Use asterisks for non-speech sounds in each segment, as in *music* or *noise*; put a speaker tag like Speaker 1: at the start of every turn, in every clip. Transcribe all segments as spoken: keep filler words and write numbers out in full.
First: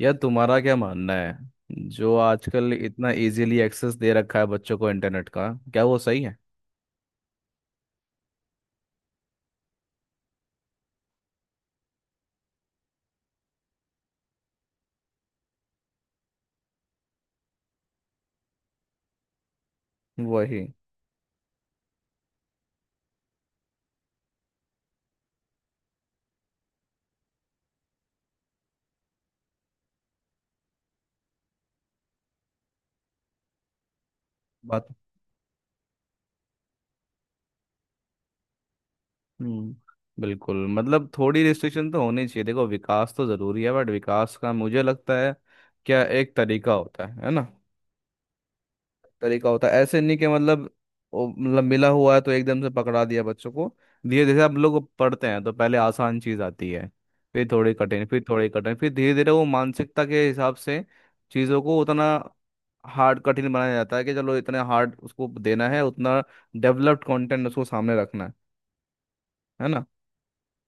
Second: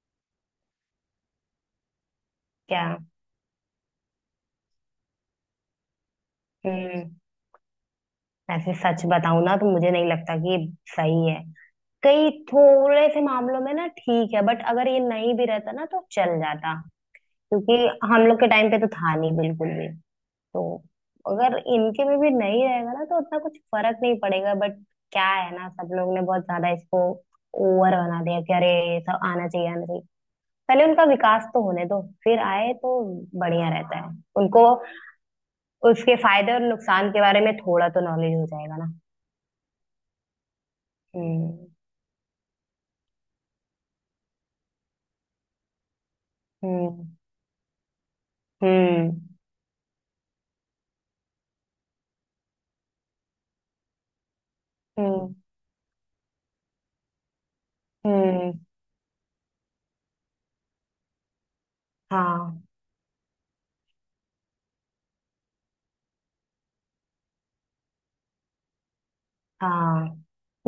Speaker 1: यार, तुम्हारा क्या मानना है जो आजकल
Speaker 2: क्या?
Speaker 1: इतना इजीली एक्सेस दे रखा है बच्चों को इंटरनेट का, क्या वो सही है.
Speaker 2: हम्म। ऐसे सच बताऊं ना तो मुझे नहीं लगता कि ये सही है। कई थोड़े से मामलों में ना ठीक है, बट अगर ये नहीं भी रहता ना तो चल जाता, क्योंकि हम लोग के टाइम पे तो था नहीं बिल्कुल भी।
Speaker 1: वही
Speaker 2: तो अगर इनके में भी नहीं रहेगा ना तो उतना कुछ फर्क नहीं पड़ेगा। बट क्या है ना, सब लोग ने बहुत ज्यादा इसको ओवर बना दिया कि अरे ये सब आना चाहिए आना चाहिए। पहले उनका विकास तो होने दो, फिर आए तो बढ़िया रहता है उनको।
Speaker 1: बात.
Speaker 2: उसके फायदे और नुकसान के बारे में थोड़ा तो नॉलेज हो जाएगा ना।
Speaker 1: हम्म, बिल्कुल. मतलब थोड़ी
Speaker 2: हम्म।
Speaker 1: रिस्ट्रिक्शन तो होनी चाहिए. देखो, विकास तो जरूरी है बट विकास का मुझे लगता है क्या एक तरीका होता
Speaker 2: हम्म।
Speaker 1: है है ना.
Speaker 2: हम्म।
Speaker 1: तरीका होता है, ऐसे नहीं कि मतलब वो मतलब मिला हुआ है तो एकदम से पकड़ा दिया बच्चों को. धीरे धीरे अब लोग पढ़ते
Speaker 2: हम्म।
Speaker 1: हैं तो पहले आसान चीज आती है, फिर थोड़ी कठिन, फिर थोड़ी
Speaker 2: हम्म।
Speaker 1: कठिन, फिर धीरे धीरे वो मानसिकता के हिसाब से चीज़ों को उतना
Speaker 2: हाँ।
Speaker 1: हार्ड, कठिन बनाया जाता है कि चलो इतने हार्ड उसको देना है, उतना डेवलप्ड कंटेंट उसको सामने रखना है है ना.
Speaker 2: हाँ।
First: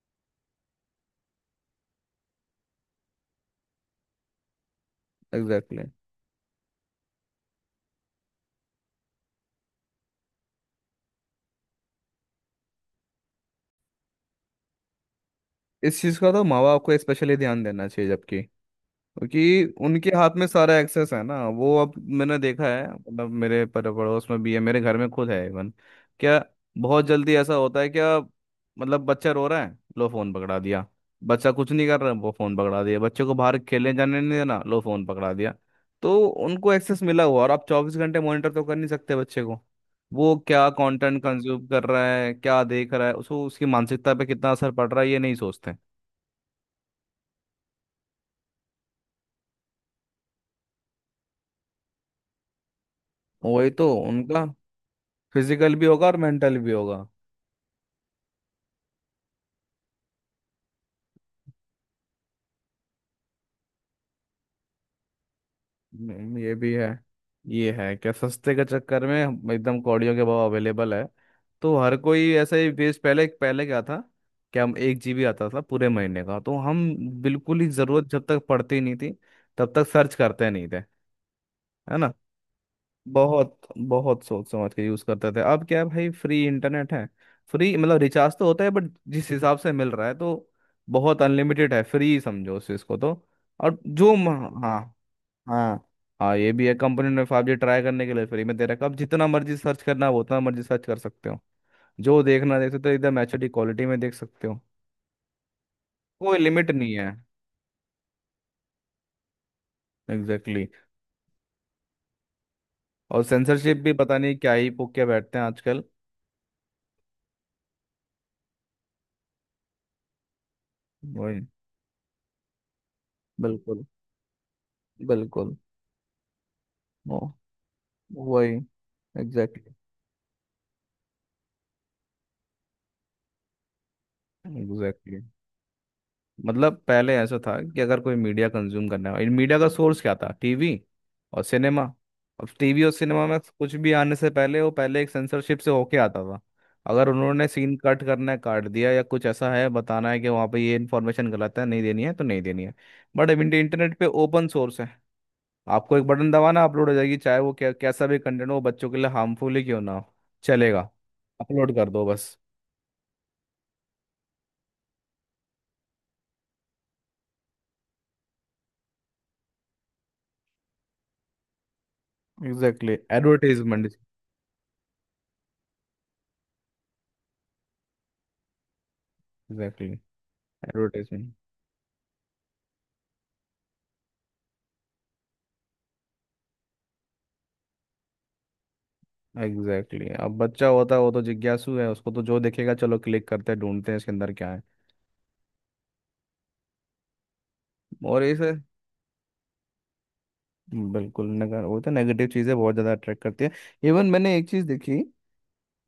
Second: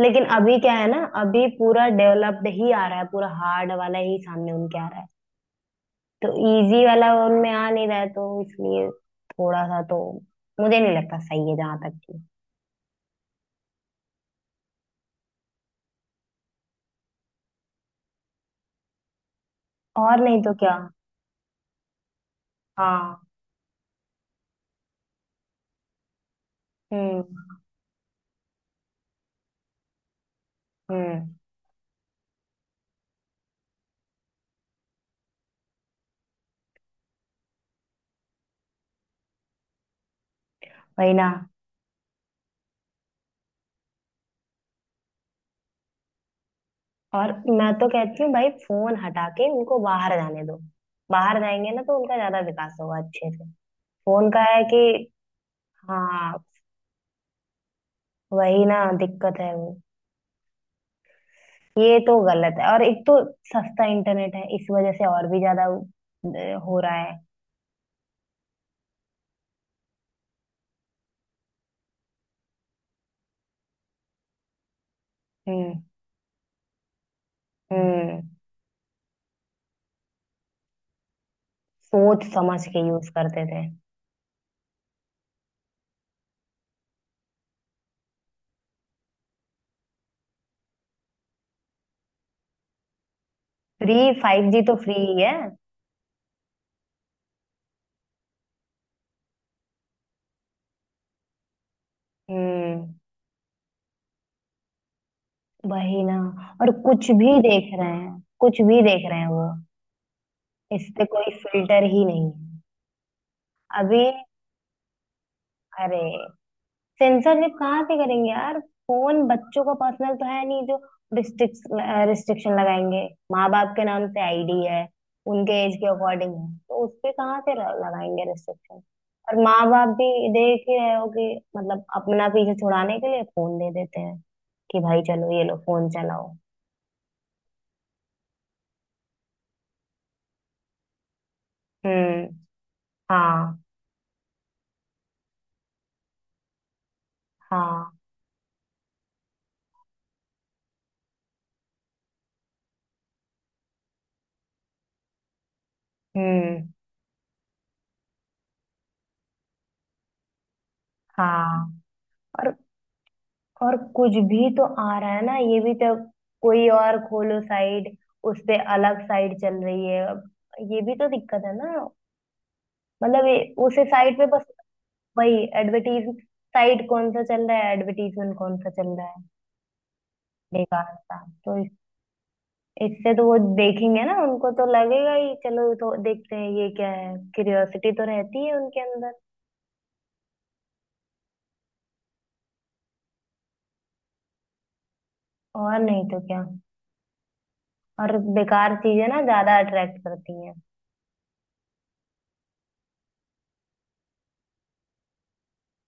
Speaker 2: लेकिन अभी क्या है ना, अभी पूरा डेवलप्ड ही आ रहा है, पूरा हार्ड वाला ही सामने उनके आ रहा है।
Speaker 1: Exactly exactly.
Speaker 2: तो इजी वाला उनमें आ नहीं रहा है, तो इसलिए थोड़ा सा तो मुझे नहीं लगता सही है जहां तक कि।
Speaker 1: इस चीज़ का तो माँ बाप को स्पेशली ध्यान देना चाहिए, जबकि क्योंकि उनके
Speaker 2: और
Speaker 1: हाथ
Speaker 2: नहीं
Speaker 1: में
Speaker 2: तो क्या।
Speaker 1: सारा एक्सेस है ना वो अब. मैंने देखा है,
Speaker 2: हाँ।
Speaker 1: मतलब मेरे पर पड़ोस में भी है, मेरे घर में खुद है इवन, क्या, बहुत
Speaker 2: हम्म।
Speaker 1: जल्दी ऐसा होता है क्या. मतलब बच्चा रो रहा है, लो फोन पकड़ा दिया.
Speaker 2: हम्म।
Speaker 1: बच्चा कुछ नहीं कर रहा, वो फोन पकड़ा दिया. बच्चे को बाहर खेलने जाने नहीं देना, लो फोन पकड़ा दिया. तो उनको एक्सेस मिला हुआ और आप चौबीस घंटे मॉनिटर तो कर नहीं सकते बच्चे को. वो क्या
Speaker 2: वही
Speaker 1: कंटेंट
Speaker 2: ना।
Speaker 1: कंज्यूम कर रहा है, क्या देख रहा है, उसको उसकी मानसिकता पे कितना असर पड़ रहा है ये नहीं सोचते.
Speaker 2: और मैं तो कहती हूँ भाई फोन हटा के उनको बाहर जाने दो। बाहर जाएंगे ना तो उनका ज्यादा विकास होगा अच्छे से।
Speaker 1: वही तो
Speaker 2: फोन का
Speaker 1: उनका.
Speaker 2: है कि।
Speaker 1: फिजिकल भी होगा और
Speaker 2: हाँ।
Speaker 1: मेंटल भी होगा.
Speaker 2: वही ना, दिक्कत है वो। ये तो गलत है, और एक तो सस्ता इंटरनेट है इस वजह से और भी ज्यादा
Speaker 1: हम्म, ये
Speaker 2: अ,
Speaker 1: भी
Speaker 2: हो
Speaker 1: है.
Speaker 2: रहा है।
Speaker 1: ये है क्या, सस्ते के चक्कर में हम- एकदम कौड़ियों के भाव अवेलेबल है. तो हर कोई ऐसा ही बेस. पहले पहले क्या था कि हम एक जीबी आता था
Speaker 2: हम्म।
Speaker 1: पूरे महीने का, तो हम बिल्कुल ही जरूरत
Speaker 2: हम्म।
Speaker 1: जब तक पड़ती नहीं थी तब तक सर्च करते नहीं थे, है ना.
Speaker 2: सोच समझ के यूज करते
Speaker 1: बहुत
Speaker 2: थे।
Speaker 1: बहुत सोच समझ के यूज करते थे. अब क्या है भाई, फ्री इंटरनेट है. फ्री मतलब रिचार्ज तो होता है बट जिस हिसाब से मिल रहा है तो बहुत अनलिमिटेड है, फ्री समझो उस चीज को तो. और
Speaker 2: फ्री।
Speaker 1: जो
Speaker 2: फाइव जी
Speaker 1: म-
Speaker 2: तो
Speaker 1: हाँ,
Speaker 2: फ्री ही है।
Speaker 1: हाँ हाँ, ये भी है. कंपनी ने फाइव जी ट्राई करने के लिए फ्री में दे रखा है. अब जितना मर्जी सर्च करना हो उतना मर्जी सर्च कर सकते हो, जो देखना देख सकते
Speaker 2: हम्म।
Speaker 1: हो एकदम एच डी क्वालिटी में देख सकते हो.
Speaker 2: वही ना।
Speaker 1: कोई लिमिट
Speaker 2: और
Speaker 1: नहीं है.
Speaker 2: कुछ भी देख रहे हैं, कुछ भी देख रहे हैं वो।
Speaker 1: एग्जैक्टली
Speaker 2: इस
Speaker 1: exactly.
Speaker 2: पे कोई फिल्टर ही नहीं है।
Speaker 1: और सेंसरशिप भी
Speaker 2: अभी,
Speaker 1: पता नहीं क्या ही पोक के बैठते हैं आजकल.
Speaker 2: अरे, सेंसरशिप कहाँ से करेंगे यार। फोन बच्चों का पर्सनल तो है नहीं जो
Speaker 1: वही.
Speaker 2: रिस्ट्रिक्स रिस्ट्रिक्शन लगाएंगे। माँ बाप के
Speaker 1: बिल्कुल
Speaker 2: नाम से आईडी है। उनके
Speaker 1: बिल्कुल.
Speaker 2: एज के अकॉर्डिंग है, तो उस पे
Speaker 1: ओ,
Speaker 2: कहाँ से र- लगाएंगे
Speaker 1: वही.
Speaker 2: रिस्ट्रिक्शन। और माँ
Speaker 1: एग्जैक्टली
Speaker 2: बाप भी देख ही रहे हो कि मतलब अपना पीछे छुड़ाने के लिए फोन दे देते हैं कि भाई
Speaker 1: एग्जैक्टली.
Speaker 2: चलो ये लो फोन चलाओ।
Speaker 1: मतलब पहले ऐसा था कि अगर कोई मीडिया कंज्यूम करना है, मीडिया का सोर्स क्या था, टीवी और सिनेमा.
Speaker 2: हम्म।
Speaker 1: अब टीवी और सिनेमा में
Speaker 2: हाँ।
Speaker 1: कुछ भी आने से पहले वो पहले एक सेंसरशिप से होके आता था. अगर उन्होंने सीन
Speaker 2: हाँ।
Speaker 1: कट करना है, काट दिया, या कुछ ऐसा है बताना है कि वहाँ पे ये इन्फॉर्मेशन गलत है, नहीं देनी है तो नहीं देनी है. बट अब इंटरनेट पे ओपन सोर्स है. आपको एक बटन दबाना,
Speaker 2: हम्म।
Speaker 1: अपलोड हो जाएगी, चाहे वो क्या कैसा भी कंटेंट हो, वो बच्चों के लिए हार्मफुल ही क्यों ना हो, चलेगा.
Speaker 2: हाँ।
Speaker 1: अपलोड कर दो बस.
Speaker 2: और और कुछ भी तो आ रहा है ना, ये भी तो। कोई और खोलो साइड, उस पे अलग साइड चल रही है अब। ये भी तो दिक्कत है ना।
Speaker 1: एग्जैक्टली
Speaker 2: मतलब ये उस
Speaker 1: एडवर्टीजमेंट.
Speaker 2: साइड पे बस। वही। एडवर्टीज साइड कौन सा चल रहा है एडवर्टीजमेंट कौन सा चल रहा है,
Speaker 1: एग्जैक्टली
Speaker 2: बेकार सा।
Speaker 1: एडवर्टीजमेंट.
Speaker 2: तो इस, इससे तो वो देखेंगे ना, उनको तो लगेगा ही चलो तो देखते हैं ये क्या है, क्यूरियोसिटी तो रहती है उनके अंदर।
Speaker 1: Exactly exactly. अब बच्चा होता है वो तो जिज्ञासु है, उसको तो जो देखेगा, चलो क्लिक करते हैं, ढूंढते हैं इसके अंदर क्या है.
Speaker 2: और नहीं तो क्या। और
Speaker 1: और इसे,
Speaker 2: बेकार चीजें ना ज्यादा अट्रैक्ट करती हैं।
Speaker 1: बिल्कुल, नगर वो तो नेगेटिव चीज़ें बहुत ज़्यादा अट्रैक्ट करती है. इवन मैंने एक चीज़ देखी,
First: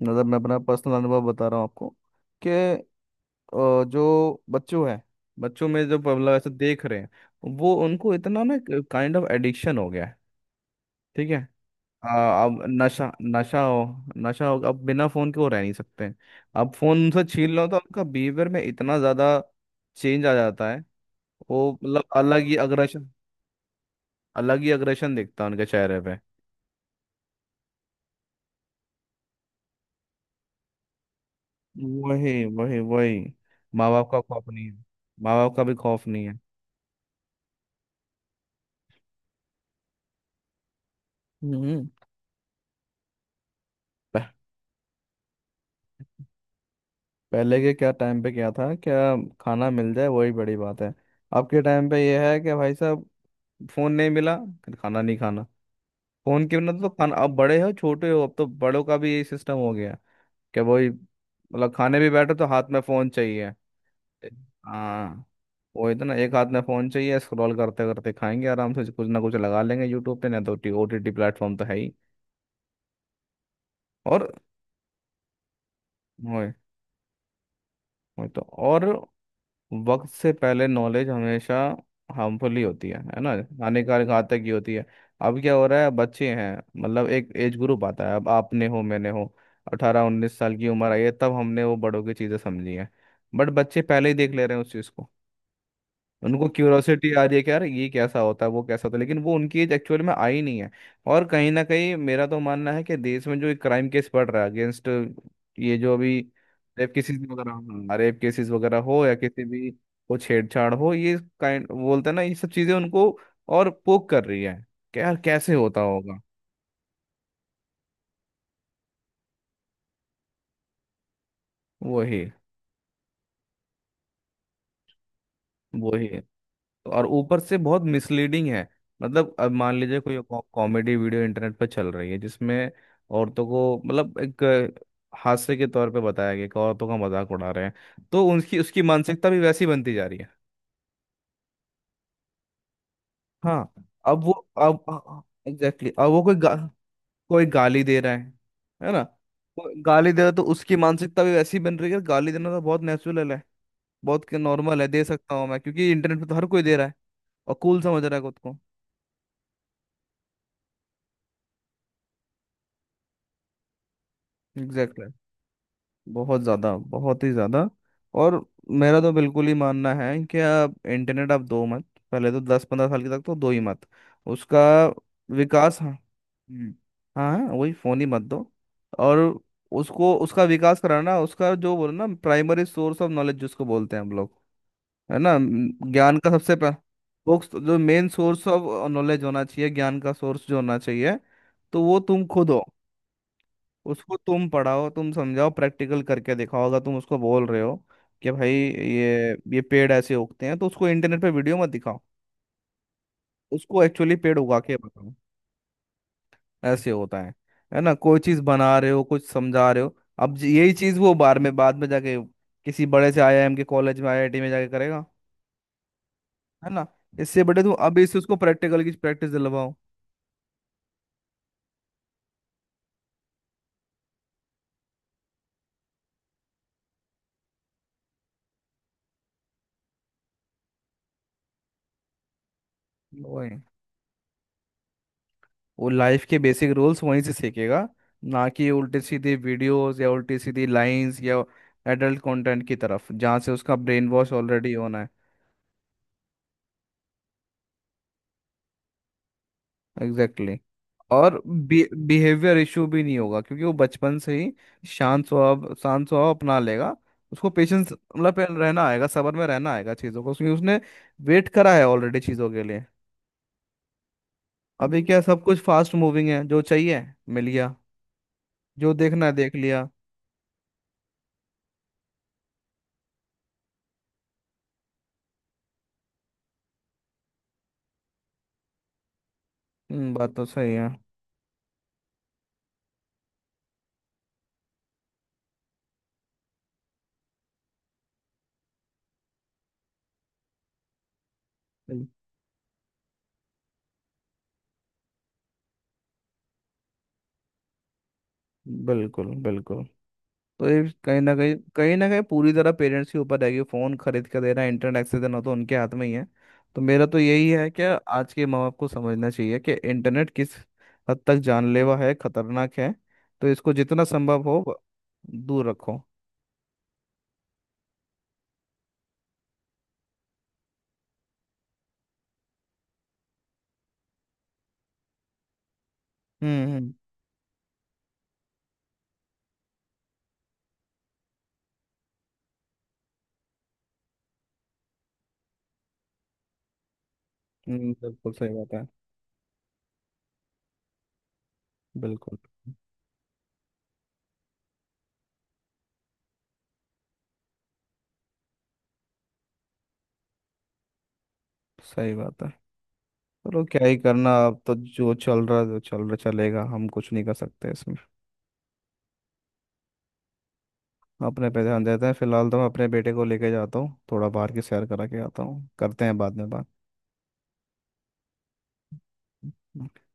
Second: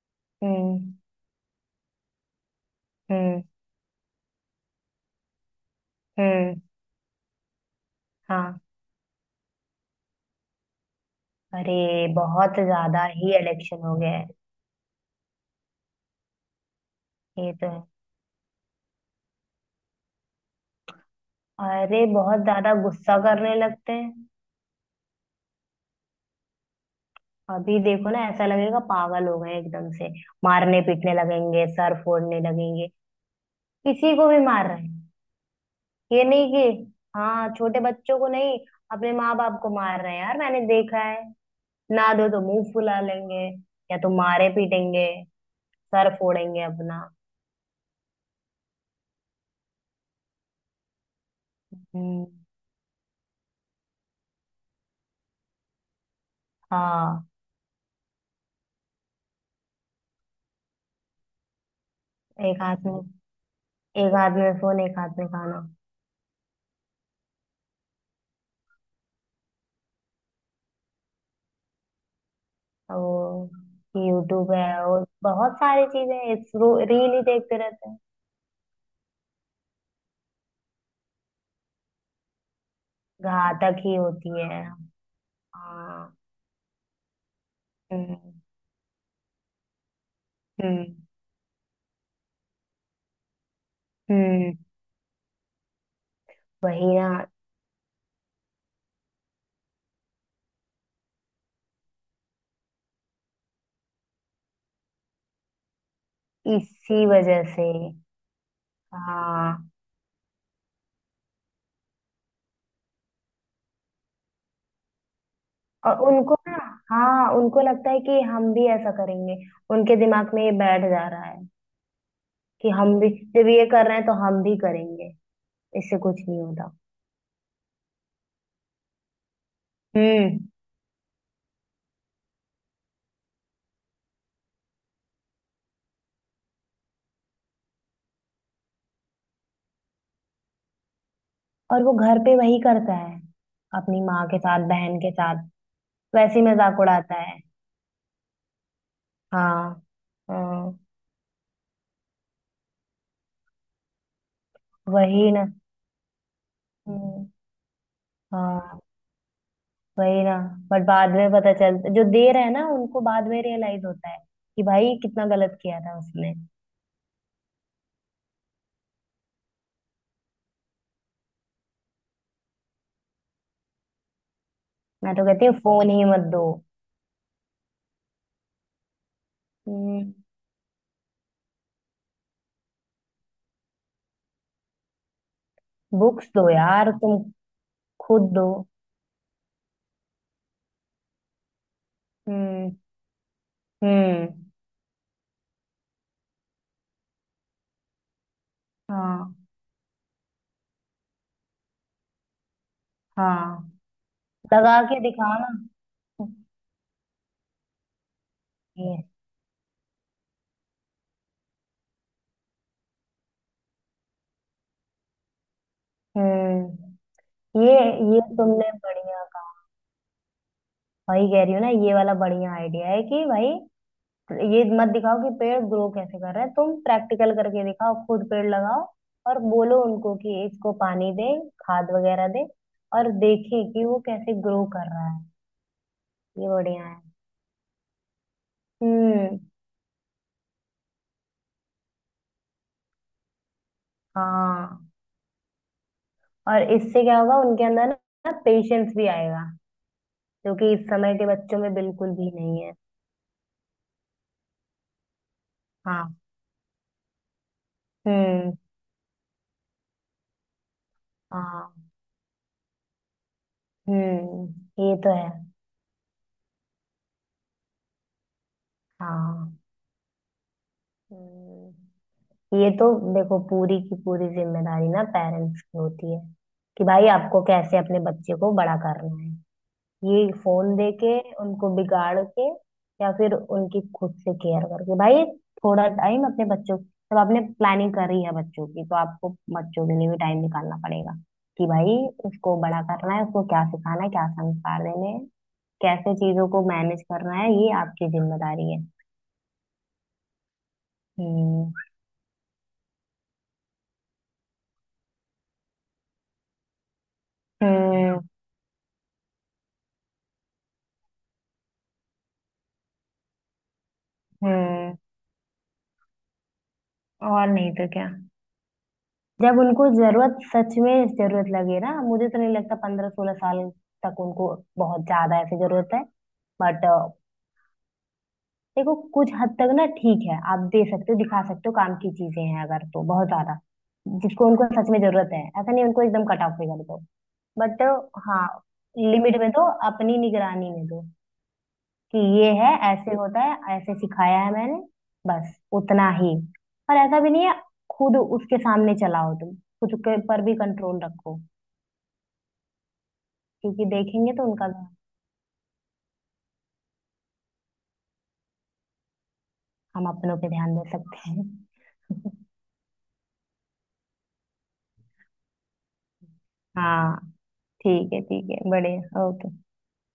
Speaker 1: मतलब मैं अपना पर्सनल
Speaker 2: हम्म।
Speaker 1: अनुभव बता रहा हूँ आपको, कि
Speaker 2: हम्म।
Speaker 1: अ, जो बच्चों है, बच्चों में जो मतलब ऐसे
Speaker 2: हम्म।
Speaker 1: देख रहे हैं, वो उनको इतना ना
Speaker 2: हाँ।
Speaker 1: काइंड ऑफ एडिक्शन हो गया है, ठीक है.
Speaker 2: अरे
Speaker 1: हाँ,
Speaker 2: बहुत
Speaker 1: अब
Speaker 2: ज्यादा
Speaker 1: नशा
Speaker 2: ही
Speaker 1: नशा हो,
Speaker 2: इलेक्शन हो गया है।
Speaker 1: नशा हो, अब बिना फोन के वो रह नहीं सकते. अब फोन उनसे छीन
Speaker 2: ये तो
Speaker 1: लो तो
Speaker 2: है।
Speaker 1: उनका बिहेवियर में इतना ज्यादा चेंज आ जाता है. वो मतलब
Speaker 2: अरे
Speaker 1: अलग
Speaker 2: बहुत
Speaker 1: ही
Speaker 2: ज्यादा
Speaker 1: अग्रेशन,
Speaker 2: गुस्सा करने लगते हैं।
Speaker 1: अलग ही अग्रेशन दिखता है उनके चेहरे पे.
Speaker 2: अभी देखो ना, ऐसा लगेगा पागल हो गए हैं एकदम से। मारने पीटने लगेंगे, सर फोड़ने
Speaker 1: वही वही
Speaker 2: लगेंगे।
Speaker 1: वही. माँ बाप
Speaker 2: किसी
Speaker 1: का
Speaker 2: को भी
Speaker 1: खौफ नहीं
Speaker 2: मार
Speaker 1: है,
Speaker 2: रहे हैं।
Speaker 1: माँ बाप का भी खौफ
Speaker 2: ये
Speaker 1: नहीं है.
Speaker 2: नहीं कि हाँ छोटे बच्चों को नहीं, अपने माँ बाप को मार रहे हैं यार, मैंने देखा है।
Speaker 1: हम्म.
Speaker 2: ना दो तो मुंह फुला लेंगे, या तो
Speaker 1: प-
Speaker 2: मारे पीटेंगे, सर फोड़ेंगे अपना।
Speaker 1: पहले के क्या टाइम पे क्या था क्या, खाना मिल जाए वही बड़ी बात है. अब के टाइम पे
Speaker 2: हम्म।
Speaker 1: यह है कि भाई साहब, फोन नहीं मिला, फिर खाना नहीं खाना. फोन के बिना तो खाना,
Speaker 2: हाँ।
Speaker 1: अब बड़े हो छोटे हो, अब तो बड़ों का भी यही सिस्टम हो गया क्या. वही मतलब खाने भी बैठो तो
Speaker 2: एक
Speaker 1: हाथ
Speaker 2: हाथ
Speaker 1: में
Speaker 2: में,
Speaker 1: फोन चाहिए.
Speaker 2: एक हाथ में फोन एक हाथ
Speaker 1: हाँ,
Speaker 2: में खाना।
Speaker 1: वही तो ना, एक हाथ में फोन चाहिए, स्क्रॉल करते करते खाएंगे, आराम से कुछ ना कुछ लगा लेंगे यूट्यूब पे, ना तो ओ टी टी प्लेटफॉर्म तो है ही.
Speaker 2: और
Speaker 1: और
Speaker 2: यूट्यूब है और बहुत सारी चीजें हैं।
Speaker 1: वही,
Speaker 2: इस रो- रील ही देखते रहते हैं।
Speaker 1: वही तो. और वक्त से पहले नॉलेज हमेशा हार्मफुल ही होती है है ना.
Speaker 2: घातक ही
Speaker 1: हानिकारक,
Speaker 2: होती
Speaker 1: घातक ही
Speaker 2: है।
Speaker 1: होती है. अब क्या हो रहा है,
Speaker 2: हाँ।
Speaker 1: बच्चे हैं, मतलब एक एज ग्रुप आता है. अब
Speaker 2: हम्म।
Speaker 1: आपने हो मैंने हो, अठारह उन्नीस साल की उम्र
Speaker 2: हम्म।
Speaker 1: आई है तब हमने वो बड़ों की चीज़ें समझी हैं. बट बच्चे पहले ही देख ले
Speaker 2: हम्म।
Speaker 1: रहे हैं उस चीज़ को. उनको
Speaker 2: वही
Speaker 1: क्यूरोसिटी आ
Speaker 2: ना।
Speaker 1: रही है कि यार ये कैसा होता है, वो कैसा होता है, लेकिन वो उनकी एज एक्चुअल में आई नहीं है. और कहीं ना कहीं मेरा तो मानना है कि देश में जो क्राइम केस बढ़ रहा है अगेंस्ट, ये जो अभी रेप
Speaker 2: इसी
Speaker 1: केसेस
Speaker 2: वजह
Speaker 1: वगैरह,
Speaker 2: से।
Speaker 1: हाँ, रेप केसेस वगैरह हो या किसी
Speaker 2: हाँ।
Speaker 1: भी को छेड़छाड़ हो, ये काइंड बोलते हैं ना, ये सब चीजें उनको और पोक कर रही है कि यार कैसे होता
Speaker 2: और
Speaker 1: होगा.
Speaker 2: उनको ना, हाँ उनको लगता है कि हम भी ऐसा करेंगे। उनके दिमाग में ये बैठ जा रहा है
Speaker 1: वही
Speaker 2: कि हम भी, जब ये कर रहे हैं तो हम भी करेंगे, इससे
Speaker 1: वही.
Speaker 2: कुछ नहीं होता।
Speaker 1: और ऊपर से बहुत मिसलीडिंग है. मतलब अब मान लीजिए कोई
Speaker 2: हम्म।
Speaker 1: कॉमेडी वीडियो इंटरनेट पर चल रही है जिसमें औरतों को, मतलब एक अ, हास्य के तौर पे बताया गया कि औरतों का मजाक उड़ा रहे हैं, तो उनकी उसकी मानसिकता भी वैसी बनती जा रही है.
Speaker 2: और वो घर पे वही करता है,
Speaker 1: हाँ,
Speaker 2: अपनी
Speaker 1: अब
Speaker 2: माँ
Speaker 1: वो
Speaker 2: के साथ, बहन के
Speaker 1: अब
Speaker 2: साथ
Speaker 1: एग्जैक्टली exactly, अब वो कोई
Speaker 2: वैसे ही
Speaker 1: गा,
Speaker 2: मजाक उड़ाता है।
Speaker 1: कोई गाली दे रहा है है ना. कोई
Speaker 2: हाँ।
Speaker 1: गाली दे रहा है तो उसकी
Speaker 2: हाँ।
Speaker 1: मानसिकता भी वैसी बन रही है, गाली देना तो बहुत नेचुरल है, बहुत नॉर्मल है, दे
Speaker 2: वही
Speaker 1: सकता
Speaker 2: ना।
Speaker 1: हूँ मैं क्योंकि इंटरनेट पे तो हर कोई दे रहा है
Speaker 2: हम्म।
Speaker 1: और कूल समझ रहा है खुद को.
Speaker 2: हाँ। वही ना। बट बाद में पता चल, जो दे रहे हैं ना उनको बाद में रियलाइज होता है कि भाई
Speaker 1: एग्जैक्टली.
Speaker 2: कितना गलत किया था उसने।
Speaker 1: बहुत ज़्यादा, बहुत ही ज़्यादा. और मेरा तो बिल्कुल ही मानना है कि आप इंटरनेट आप दो मत. पहले तो दस पंद्रह साल के तक तो दो ही मत. उसका
Speaker 2: मैं तो कहती हूँ
Speaker 1: विकास, हाँ.
Speaker 2: फोन ही मत दो।
Speaker 1: हम्म. हाँ हाँ, वही, फ़ोन ही मत दो. और
Speaker 2: हम्म।
Speaker 1: उसको उसका विकास कराना, उसका जो बोलो ना प्राइमरी सोर्स ऑफ नॉलेज जिसको बोलते हैं हम लोग, है ना, म, ज्ञान
Speaker 2: बुक्स
Speaker 1: का
Speaker 2: दो
Speaker 1: सबसे पह-
Speaker 2: यार तुम।
Speaker 1: बुक्स जो मेन
Speaker 2: खुद दो।
Speaker 1: सोर्स ऑफ नॉलेज होना चाहिए, ज्ञान का सोर्स जो होना चाहिए, तो वो तुम खुद हो.
Speaker 2: हम्म।
Speaker 1: उसको
Speaker 2: हम्म।
Speaker 1: तुम पढ़ाओ, तुम समझाओ, प्रैक्टिकल करके दिखाओ. अगर तुम उसको बोल रहे हो कि भाई ये
Speaker 2: हाँ।
Speaker 1: ये पेड़ ऐसे उगते हैं, तो उसको इंटरनेट पे वीडियो मत दिखाओ.
Speaker 2: हाँ।
Speaker 1: उसको एक्चुअली पेड़ उगा के
Speaker 2: लगा के
Speaker 1: बताओ
Speaker 2: दिखाओ ना।
Speaker 1: ऐसे होता है है ना. कोई चीज बना रहे हो,
Speaker 2: ये।
Speaker 1: कुछ समझा रहे हो. अब ज- यही चीज वो बार में बाद में जाके किसी बड़े से आई आई एम के कॉलेज में, आई आई टी में जाके करेगा, है ना.
Speaker 2: हम्म।
Speaker 1: इससे बड़े तुम
Speaker 2: ये
Speaker 1: अभी से
Speaker 2: ये
Speaker 1: उसको
Speaker 2: तुमने
Speaker 1: प्रैक्टिकल की
Speaker 2: बढ़िया
Speaker 1: प्रैक्टिस
Speaker 2: कहा।
Speaker 1: दिलवाओ.
Speaker 2: वही कह रही हूँ ना, ये वाला बढ़िया आइडिया है कि भाई ये मत दिखाओ कि पेड़ ग्रो कैसे कर रहा है, तुम प्रैक्टिकल करके दिखाओ, खुद पेड़ लगाओ। और बोलो उनको कि इसको पानी दे, खाद वगैरह दे, और
Speaker 1: वही.
Speaker 2: देखे कि वो कैसे ग्रो कर रहा है।
Speaker 1: वो लाइफ के
Speaker 2: ये
Speaker 1: बेसिक
Speaker 2: बढ़िया
Speaker 1: रूल्स
Speaker 2: है।
Speaker 1: वहीं से सीखेगा, ना कि उल्टे सीधे
Speaker 2: हम्म।
Speaker 1: वीडियोस या उल्टी सीधी लाइंस या एडल्ट कंटेंट की तरफ जहाँ से उसका ब्रेन वॉश ऑलरेडी
Speaker 2: हाँ।
Speaker 1: होना है.
Speaker 2: और इससे क्या होगा उनके अंदर ना, पेशेंस भी आएगा,
Speaker 1: एग्जैक्टली
Speaker 2: जो
Speaker 1: exactly.
Speaker 2: कि इस समय के
Speaker 1: और
Speaker 2: बच्चों में बिल्कुल भी
Speaker 1: बिहेवियर
Speaker 2: नहीं है।
Speaker 1: इशू भी नहीं होगा क्योंकि वो बचपन से ही शांत स्वभाव, शांत
Speaker 2: हाँ।
Speaker 1: स्वभाव अपना लेगा. उसको पेशेंस, मतलब पे-
Speaker 2: हम्म।
Speaker 1: रहना आएगा, सबर में रहना आएगा चीज़ों को क्योंकि उसने वेट करा है
Speaker 2: हाँ।
Speaker 1: ऑलरेडी चीज़ों के लिए.
Speaker 2: हम्म। ये
Speaker 1: अभी
Speaker 2: तो
Speaker 1: क्या,
Speaker 2: है।
Speaker 1: सब कुछ फास्ट मूविंग है, जो चाहिए मिल गया, जो देखना है देख
Speaker 2: हाँ।
Speaker 1: लिया.
Speaker 2: हम्म। ये तो। देखो, पूरी की पूरी जिम्मेदारी ना पेरेंट्स की होती है कि भाई आपको कैसे अपने बच्चे को बड़ा करना है,
Speaker 1: हम्म,
Speaker 2: ये
Speaker 1: बात तो सही
Speaker 2: फोन
Speaker 1: है.
Speaker 2: दे के उनको बिगाड़ के, या फिर उनकी खुद से केयर करके। भाई थोड़ा टाइम अपने बच्चों, जब आपने प्लानिंग करी है बच्चों की, तो आपको बच्चों के लिए भी टाइम निकालना पड़ेगा। कि भाई उसको बड़ा करना है, उसको क्या सिखाना है, क्या संस्कार देने हैं, कैसे चीजों को मैनेज करना है, ये आपकी जिम्मेदारी है।
Speaker 1: बिल्कुल बिल्कुल. तो ये कहीं ना कहीं
Speaker 2: हम्म।
Speaker 1: कहीं ना कहीं पूरी तरह पेरेंट्स के ऊपर रहेगी. फोन खरीद के देना, इंटरनेट एक्सेस देना तो उनके हाथ में ही है. तो मेरा तो यही है कि
Speaker 2: हम्म।
Speaker 1: आज के माँ बाप को समझना चाहिए कि इंटरनेट किस हद तक जानलेवा है, खतरनाक है. तो इसको जितना संभव हो ब-
Speaker 2: हम्म।
Speaker 1: दूर रखो.
Speaker 2: और नहीं तो क्या। जब उनको जरूरत, सच में जरूरत लगे ना, मुझे तो नहीं लगता पंद्रह सोलह साल तक उनको बहुत ज्यादा ऐसी जरूरत है।
Speaker 1: हम्म.
Speaker 2: बट
Speaker 1: हम्म.
Speaker 2: देखो कुछ हद तक ना ठीक है, आप दे सकते हो, दिखा सकते हो, काम की चीजें हैं अगर, तो बहुत ज्यादा जिसको उनको सच में जरूरत है, ऐसा नहीं उनको एकदम कट ऑफ कर दो। बट
Speaker 1: हम्म, बिल्कुल
Speaker 2: हाँ,
Speaker 1: सही बात है.
Speaker 2: लिमिट में दो, अपनी निगरानी में दो। कि
Speaker 1: बिल्कुल
Speaker 2: ये है, ऐसे होता है, ऐसे सिखाया है मैंने, बस उतना ही। और ऐसा भी नहीं है, खुद उसके सामने चलाओ तुम, खुद के पर भी कंट्रोल रखो।
Speaker 1: सही बात है. चलो
Speaker 2: क्योंकि
Speaker 1: क्या ही
Speaker 2: देखेंगे
Speaker 1: करना,
Speaker 2: तो
Speaker 1: अब
Speaker 2: उनका,
Speaker 1: तो जो चल रहा है, जो चल रहा चलेगा, हम कुछ नहीं कर सकते इसमें.
Speaker 2: हम अपनों पे ध्यान दे सकते
Speaker 1: अपने पे ध्यान देते हैं
Speaker 2: हैं। *laughs*
Speaker 1: फिलहाल. तो मैं अपने बेटे को लेके जाता हूँ, थोड़ा बाहर की सैर करा के आता हूँ. करते हैं बाद में
Speaker 2: हाँ। ठीक है, ठीक है, बढ़िया, ओके।
Speaker 1: बात.